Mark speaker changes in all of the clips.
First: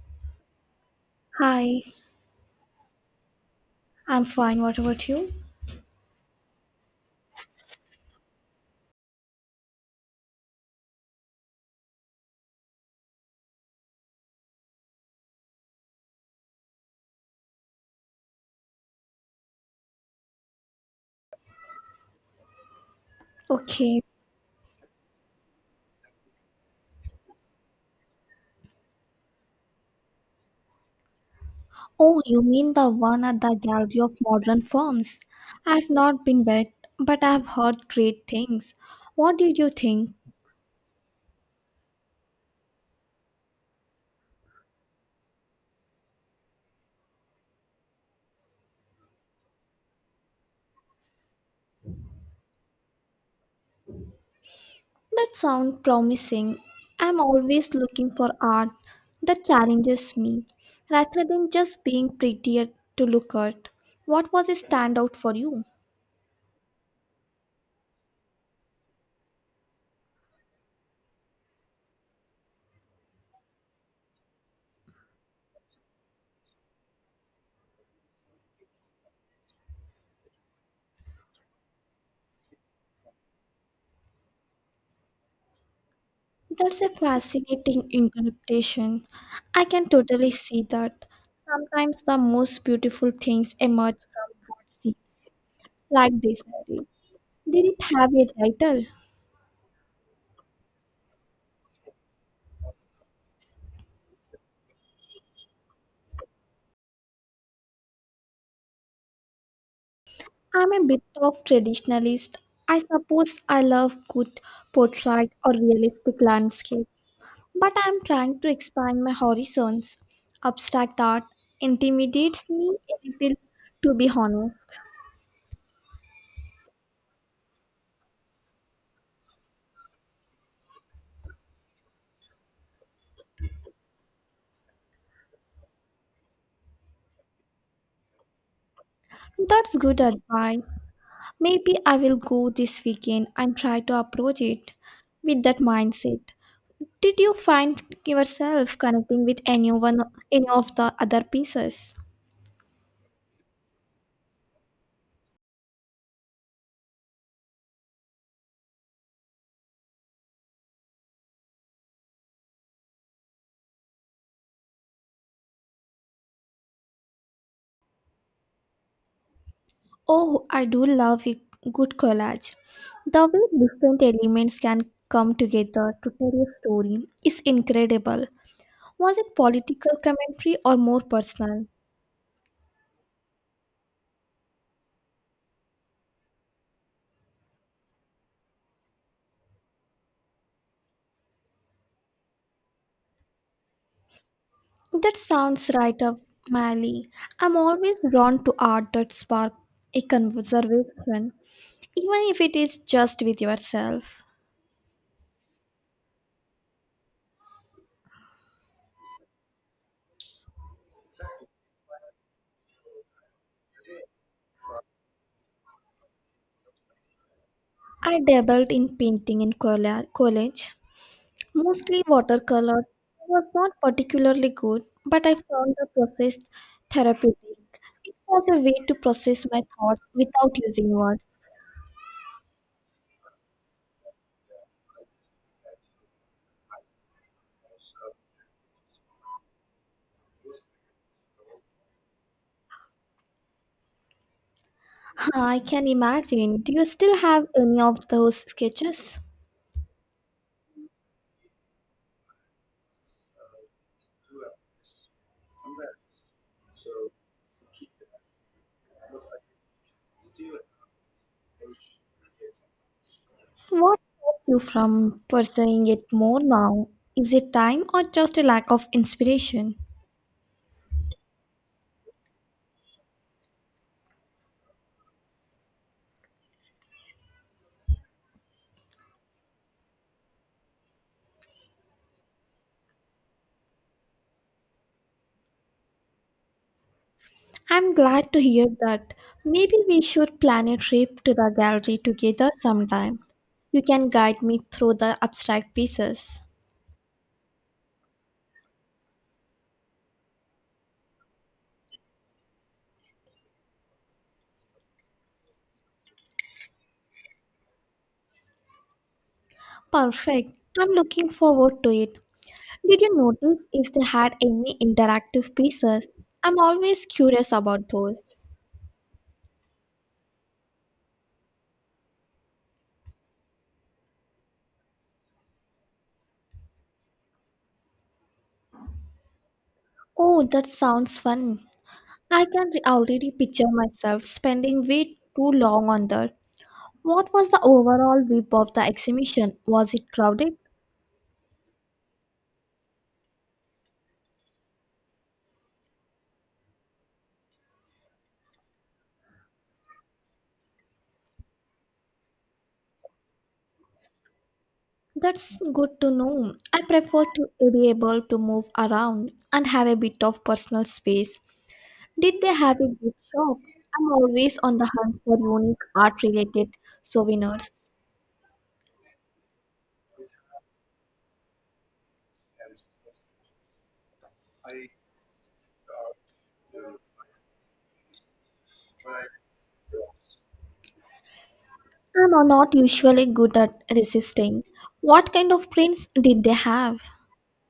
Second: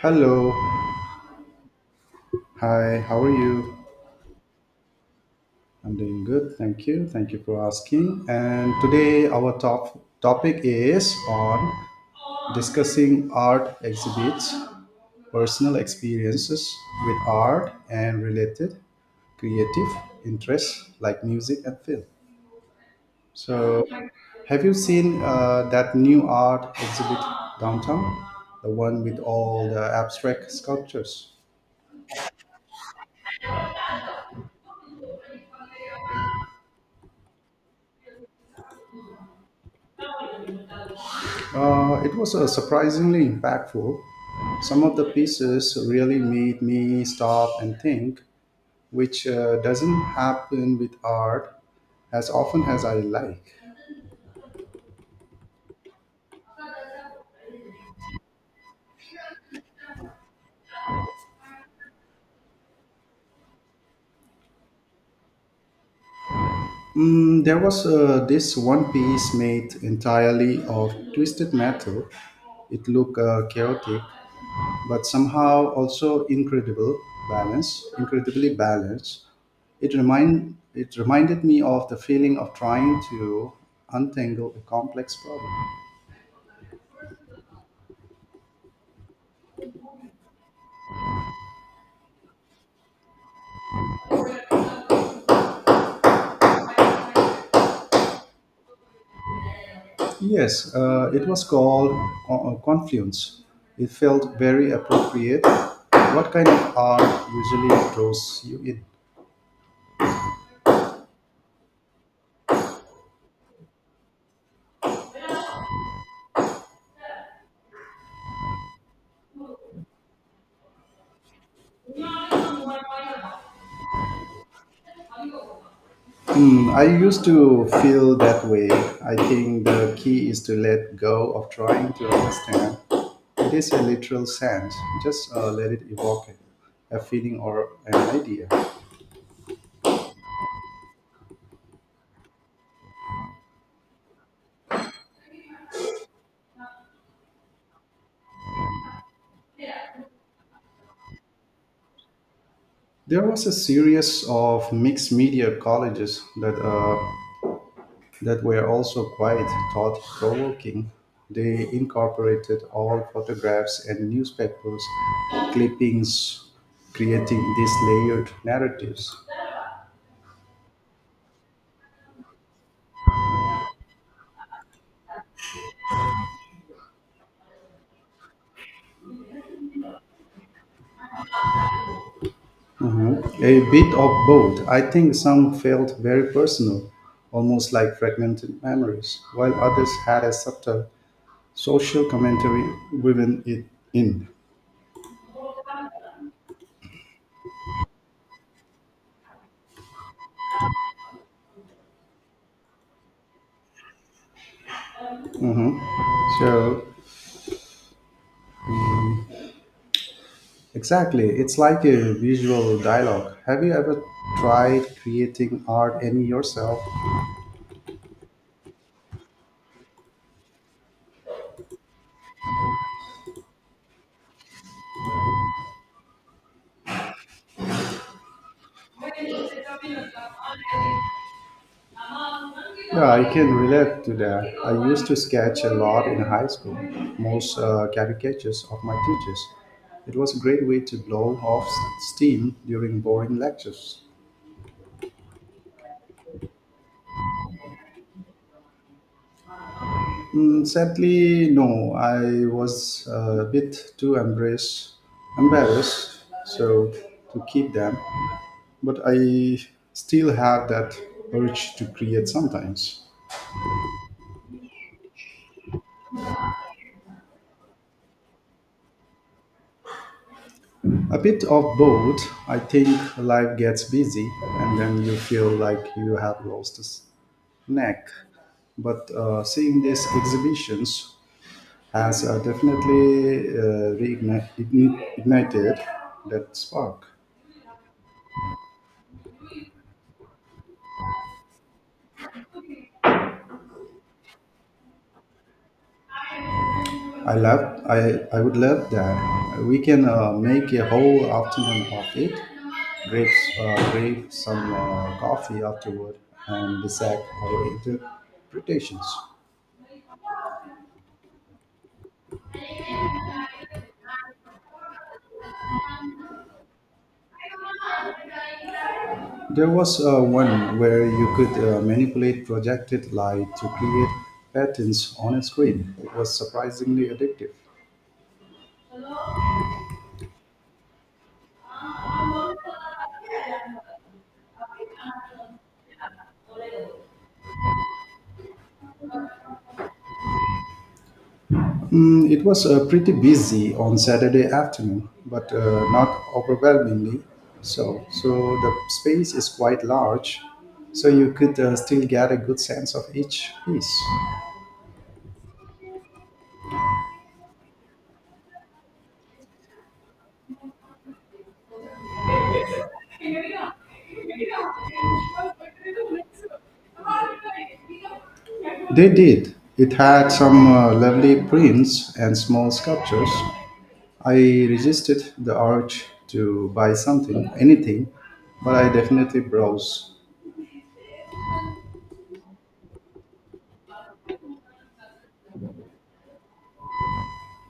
Speaker 1: Hello.
Speaker 2: Hi,
Speaker 1: Hi, how are you?
Speaker 2: I'm fine. What about you?
Speaker 1: I'm doing good. Thank you. Thank you for asking. And today our top topic is on discussing art exhibits, personal experiences with art and related creative interests like music and film. So,
Speaker 2: Okay.
Speaker 1: have you seen that new art exhibit downtown? The one with all the abstract sculptures?
Speaker 2: Oh, you mean the one at the Gallery of Modern Forms? I've not been there, but I've heard great things. What did you think?
Speaker 1: It was surprisingly impactful. Some of the pieces really made me stop and think, which doesn't happen with art as often as I like.
Speaker 2: That sounds promising. I'm always looking for art that challenges me, rather than just being prettier to look at. What was a standout for you?
Speaker 1: There was this one piece made entirely of twisted metal. It looked chaotic, but somehow also incredibly balanced. It reminded me of the feeling of trying to untangle a complex problem.
Speaker 2: That's a fascinating interpretation. I can totally see that. Sometimes the most beautiful things emerge from what seems like disorderly. Did it have a title?
Speaker 1: Yes, it was called Confluence. It felt very appropriate. What kind of art usually draws you in?
Speaker 2: I'm a bit of traditionalist. I suppose I love good portrait or realistic landscape, but I'm trying to expand my horizons. Abstract art intimidates me a little, to be honest.
Speaker 1: I used to feel that way. I think the key is to let go of trying to understand. It is a literal sense, just let it evoke a feeling or an idea.
Speaker 2: That's good advice. Maybe I will go this weekend and try to approach it with that mindset. Did you find yourself connecting with anyone, any of the other pieces?
Speaker 1: There was a series of mixed media colleges that were also quite thought provoking. They incorporated all photographs and newspapers, clippings, creating these layered narratives.
Speaker 2: Oh, I do love a good collage. The way different elements can come together to tell a story is incredible. Was it political commentary or more personal?
Speaker 1: Mhm. A bit of both. I think some felt very personal, almost like fragmented memories, while others had a subtle social commentary woven it in.
Speaker 2: That sounds right up my alley. I'm always drawn to art that spark a conversation, even if it is just with yourself.
Speaker 1: Hmm So, exactly, it's like a visual dialogue. Have you ever tried creating art any yourself?
Speaker 2: I dabbled in painting in college, mostly watercolor. It was not particularly good, but I found the process therapeutic. It was a way to process my thoughts without using words.
Speaker 1: Yeah, I can relate to that. I used to sketch a lot in high school, most caricatures of my teachers. It was a great way to blow off steam during boring lectures.
Speaker 2: I can imagine. Do you still have any of those sketches?
Speaker 1: Sadly, no. I was a bit too embarrassed, so to keep them. But I still have that urge to create sometimes.
Speaker 2: What keeps you from pursuing it more now? Is it time or just a lack of inspiration?
Speaker 1: A bit of both. I think life gets busy, and then you feel like you have lost a s- neck. But seeing these exhibitions has definitely reignited that spark.
Speaker 2: I'm glad to hear that. Maybe we should plan a trip to the gallery together sometime. You can guide me through the abstract pieces.
Speaker 1: I love. I I would love that. We can make a whole afternoon of it. Grab grab some coffee afterward and dissect our interpretations.
Speaker 2: Perfect. I'm looking forward to it. Did you notice if they had any interactive pieces? I'm always curious about those.
Speaker 1: There was one where you could manipulate projected light to create patterns on a screen. It was surprisingly addictive.
Speaker 2: Oh, that sounds fun. I can already picture myself spending way too long on that. What was the overall vibe of the exhibition? Was it crowded?
Speaker 1: It was pretty busy on Saturday afternoon, but not overwhelmingly so. So the space is quite large, so you could still get a good sense of each piece.
Speaker 2: That's good to know. I prefer to be able to move around and have a bit of personal space. Did they have a good shop? I'm always on the hunt for unique art related souvenirs.
Speaker 1: They did. It had some lovely prints and small sculptures. I resisted the urge to buy something, anything, but I definitely browse.
Speaker 2: I'm not usually good at resisting. What kind of prints did they have?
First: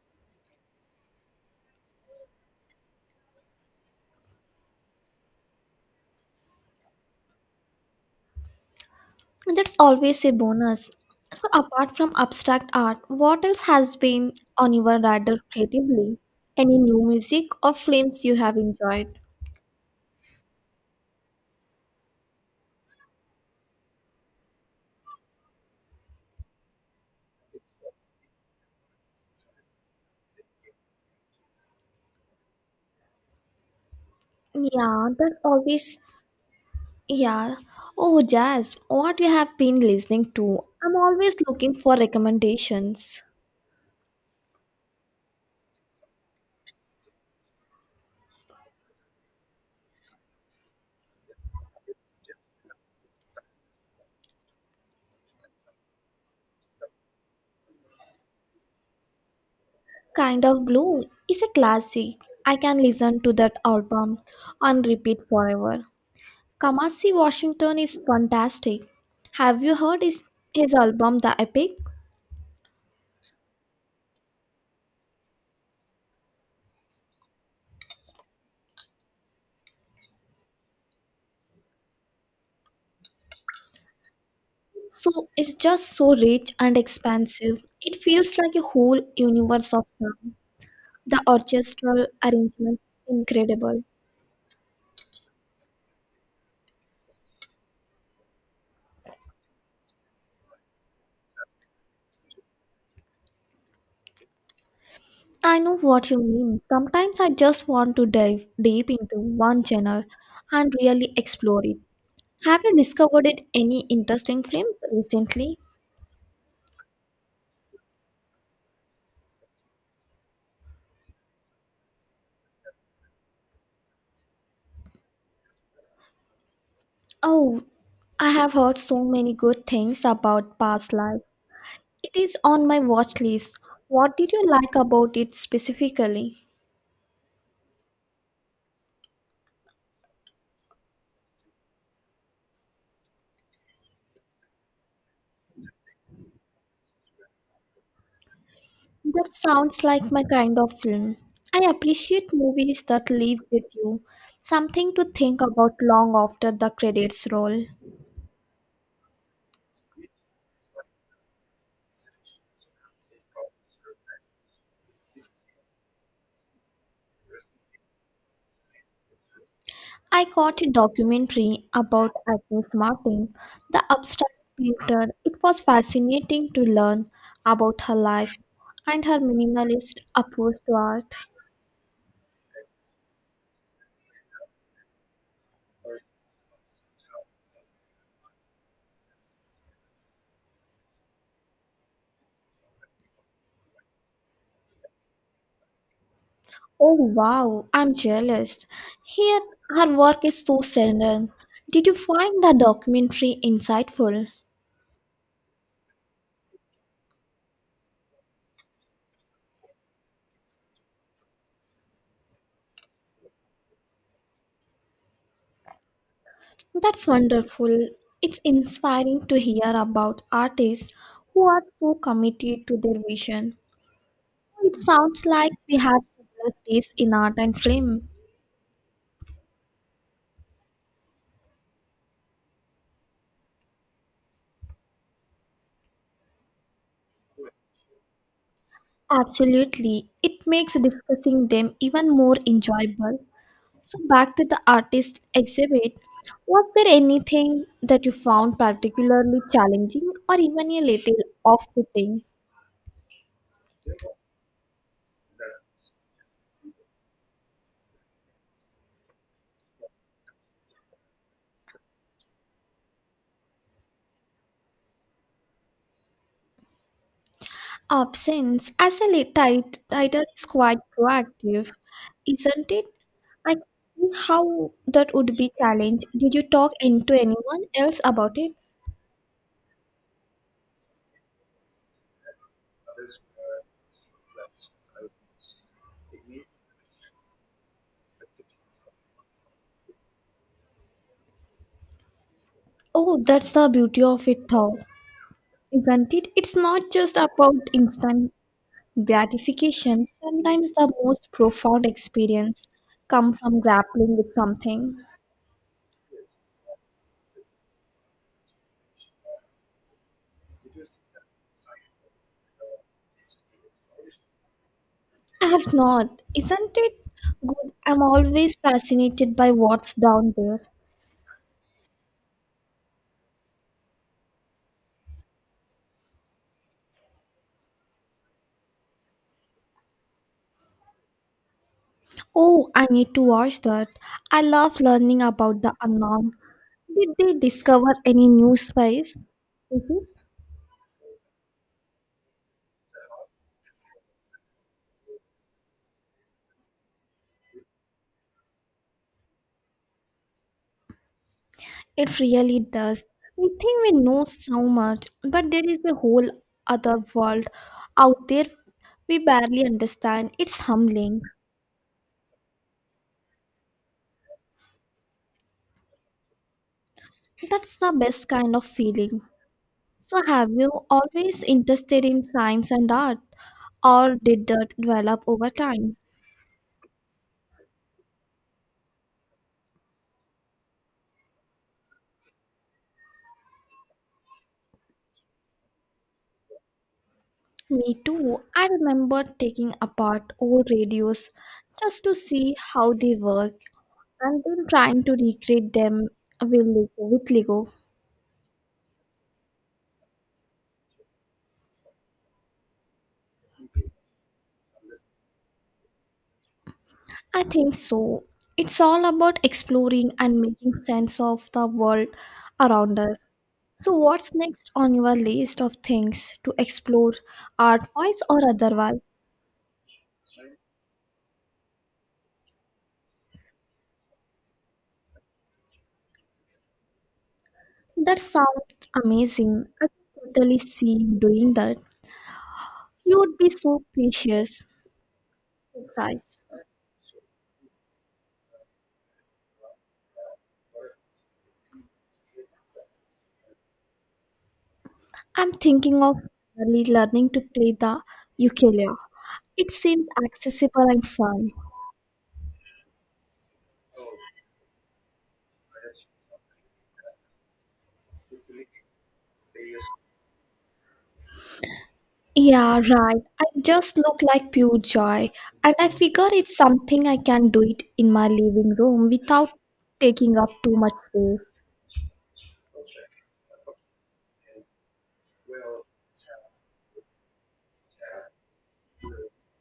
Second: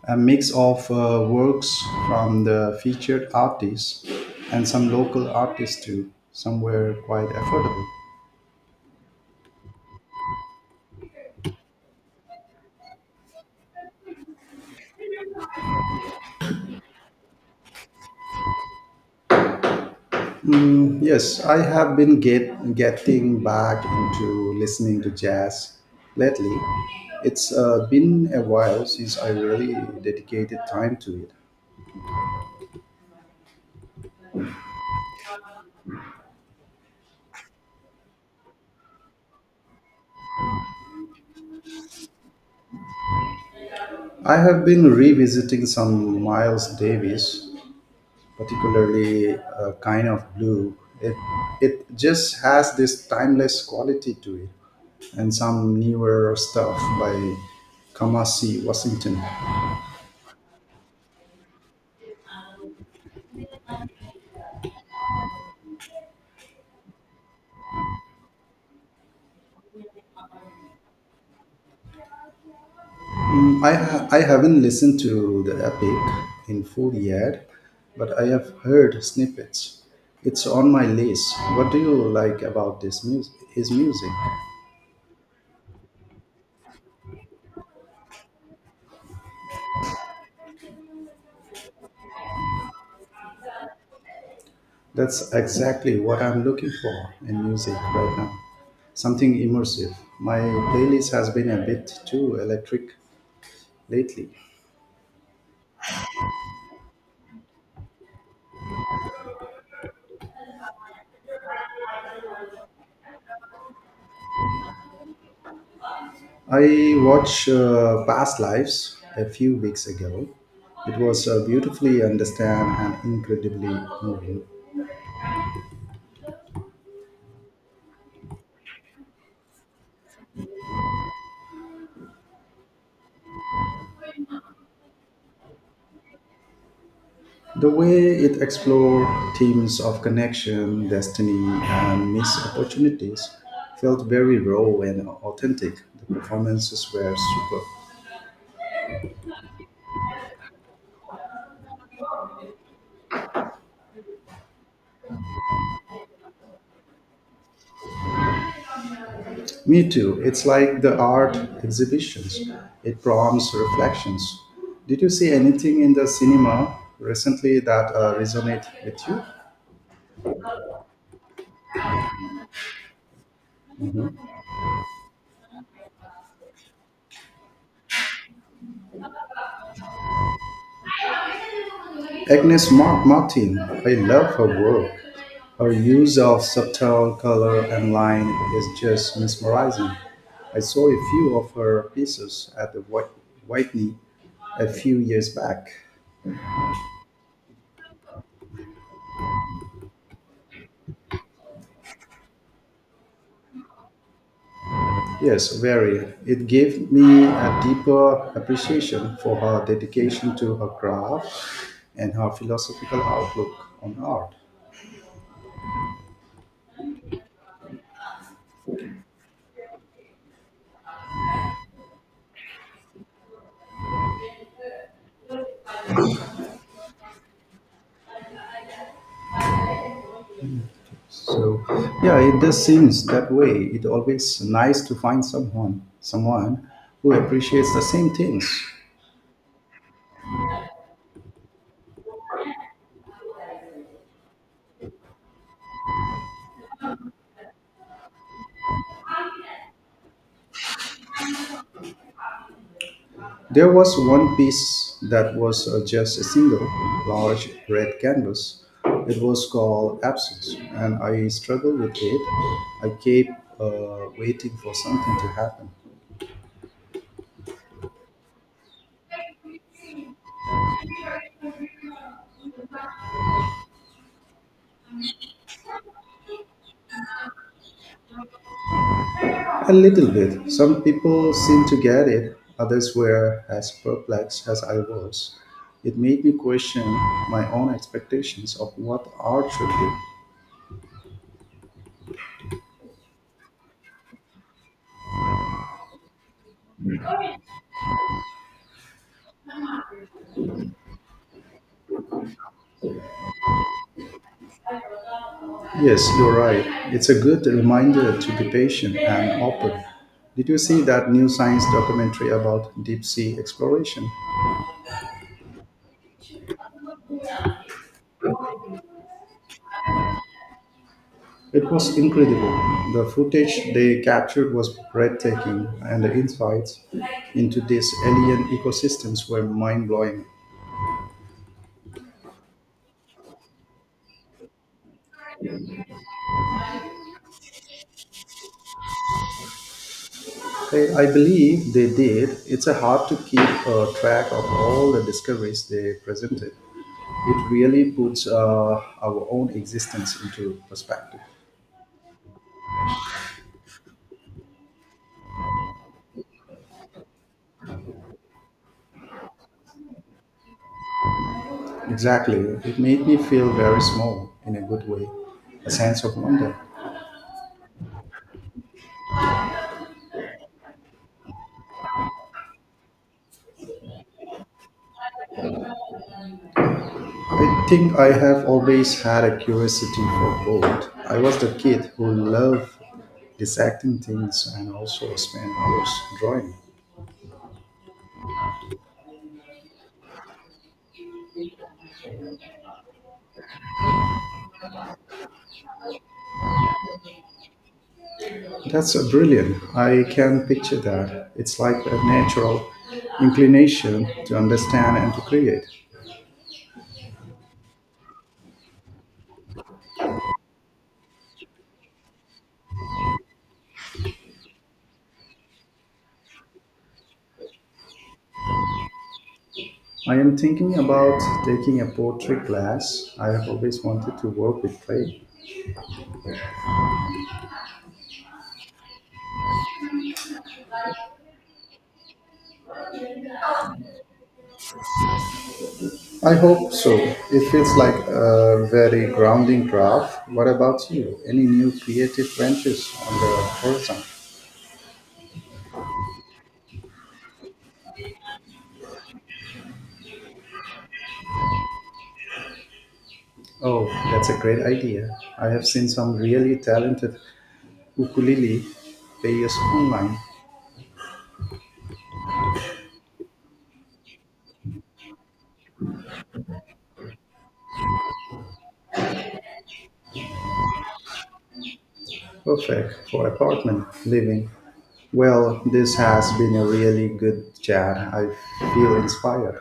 Speaker 1: A mix of works from the featured artists and some local artists too. Some were quite affordable.
Speaker 2: That's always a bonus. So, apart from abstract art, what else has been on your radar creatively? Any new music or films you have enjoyed?
Speaker 1: Yes, I have getting back into listening to jazz lately. It's been a while since I really dedicated time to it.
Speaker 2: Yeah, that always, yeah. Oh, jazz, what you have been listening to? I'm always looking for recommendations.
Speaker 1: I have been revisiting some Miles Davis, particularly A Kind of Blue. It it just has this timeless quality to it, and some newer stuff by Kamasi Washington.
Speaker 2: Kind of Blue is a classic. I can listen to that album on repeat forever. Kamasi Washington is fantastic. Have you heard his album, The Epic?
Speaker 1: I haven't listened to The Epic in full yet, but I have heard snippets. It's on my list. What do you like about this music? His music?
Speaker 2: So it's just so rich and expansive. It feels like a whole universe of sound. The orchestral arrangement incredible.
Speaker 1: That's exactly what I'm looking for in music right now. Something immersive. My playlist has been a bit too electric lately.
Speaker 2: I know what you mean. Sometimes I just want to dive deep into one genre and really explore it. Have you discovered it any interesting films recently?
Speaker 1: I watched Past Lives a few weeks ago. It was beautifully understand and incredibly moving.
Speaker 2: Oh, I have heard so many good things about Past Life. It is on my watch list. What did you like about it specifically?
Speaker 1: The way it explored themes of connection, destiny, and missed opportunities felt very raw and authentic. The performances were superb.
Speaker 2: That sounds like my kind of film. I appreciate movies that leave with you, something to think about long after the credits roll.
Speaker 1: Me too. It's like the art exhibitions. It prompts reflections. Did you see anything in the cinema recently that resonate with you?
Speaker 2: I caught a documentary about Agnes Martin, the abstract painter. It was fascinating to learn about her life and her minimalist approach to art.
Speaker 1: Martin, I love her work. Her use of subtle color and line is just mesmerizing. I saw a few of her pieces at the Whitney a few years back.
Speaker 2: Oh wow, I'm jealous. Here, her work is so serene. Did you find the documentary insightful?
Speaker 1: Yes, very. It gave me a deeper appreciation for her dedication to her craft and her philosophical outlook on art.
Speaker 2: That's wonderful. It's inspiring to hear about artists who are so committed to their vision. It sounds like we have similar tastes in art and film.
Speaker 1: So, yeah, it does seems that way. It always nice to find someone who appreciates the same things.
Speaker 2: Absolutely. It makes discussing them even more enjoyable. So, back to the artist exhibit. Was there anything that you found particularly challenging or even a little off putting?
Speaker 1: There was one piece that was just a single large red canvas. It was called Absence, and I struggled with it. I kept waiting for something to happen.
Speaker 2: Absence as a title is quite proactive, isn't it? I see how that would be challenged. Did you talk and to anyone else about it?
Speaker 1: A little bit. Some people seemed to get it, others were as perplexed as I was. It made me question my own expectations of what art should be.
Speaker 2: Oh, that's the beauty of it, though, isn't it? It's not just about instant gratification. Sometimes the most profound experience come from grappling with something.
Speaker 1: Yes, you're right. It's a good reminder to be patient and open. Did you see that new science documentary about deep sea exploration?
Speaker 2: I have not. Isn't it good? I'm always fascinated by what's down there.
Speaker 1: It was incredible. The footage they captured was breathtaking, and the insights into these alien ecosystems were mind blowing.
Speaker 2: Oh, I need to watch that. I love learning about the unknown. Did they discover any new space? Disease?
Speaker 1: I believe they did. It's a hard to keep track of all the discoveries they presented. It really puts our own existence into perspective.
Speaker 2: It really does. We think we know so much, but there is a whole other world out there we barely understand. It's humbling.
Speaker 1: Exactly. It made me feel very small in a good way, a sense of wonder.
Speaker 2: That's the best kind of feeling. So, have you always interested in science and art, or did that develop over time?
Speaker 1: I think I have always had a curiosity for both. I was the kid who loved dissecting things and also spent hours drawing.
Speaker 2: Me too. I remember taking apart old radios just to see how they work and then trying to recreate them with Lego.
Speaker 1: That's brilliant. I can picture that. It's like a natural inclination to understand and to create.
Speaker 2: I think so. It's all about exploring and making sense of the world around us. So, what's next on your list of things to explore, art wise or otherwise?
Speaker 1: I am thinking about taking a poetry class. I have always wanted to work with clay.
Speaker 2: That sounds amazing. I can totally see you doing that. You would be so precious.
Speaker 1: I
Speaker 2: Precise.
Speaker 1: hope so. It feels like a very grounding craft. What about you? Any new creative ventures on the horizon?
Speaker 2: I'm thinking of early learning to play the ukulele. It seems accessible and fun.
Speaker 1: Oh, that's a great idea. I have seen some really talented ukulele players online.
Speaker 2: Yeah, right. I just look like pure joy, and I figure it's something I can do it in my living room without taking up too much space.
Speaker 1: Perfect for apartment living. Well, this has been a really good chat. I feel inspired.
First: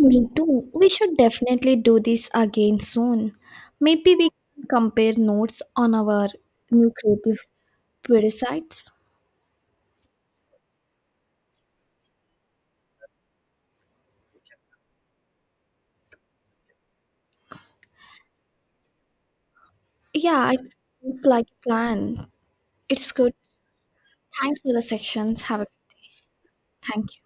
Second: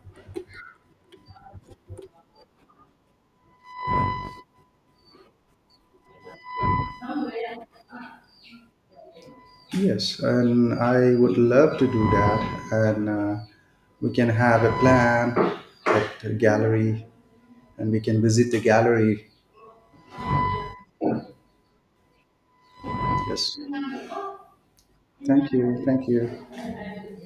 Speaker 2: Me too. We should definitely do this again soon. Maybe we can compare notes on our new creative websites.
Speaker 1: Yes, and I would love to do that. And we can have a plan at a gallery and we can visit the gallery.
Speaker 2: Yeah, it seems like a plan. It's good.
Speaker 1: Yes.
Speaker 2: Thanks for the sections.
Speaker 1: Thank
Speaker 2: Have a
Speaker 1: you. Thank you.
Speaker 2: Thank you.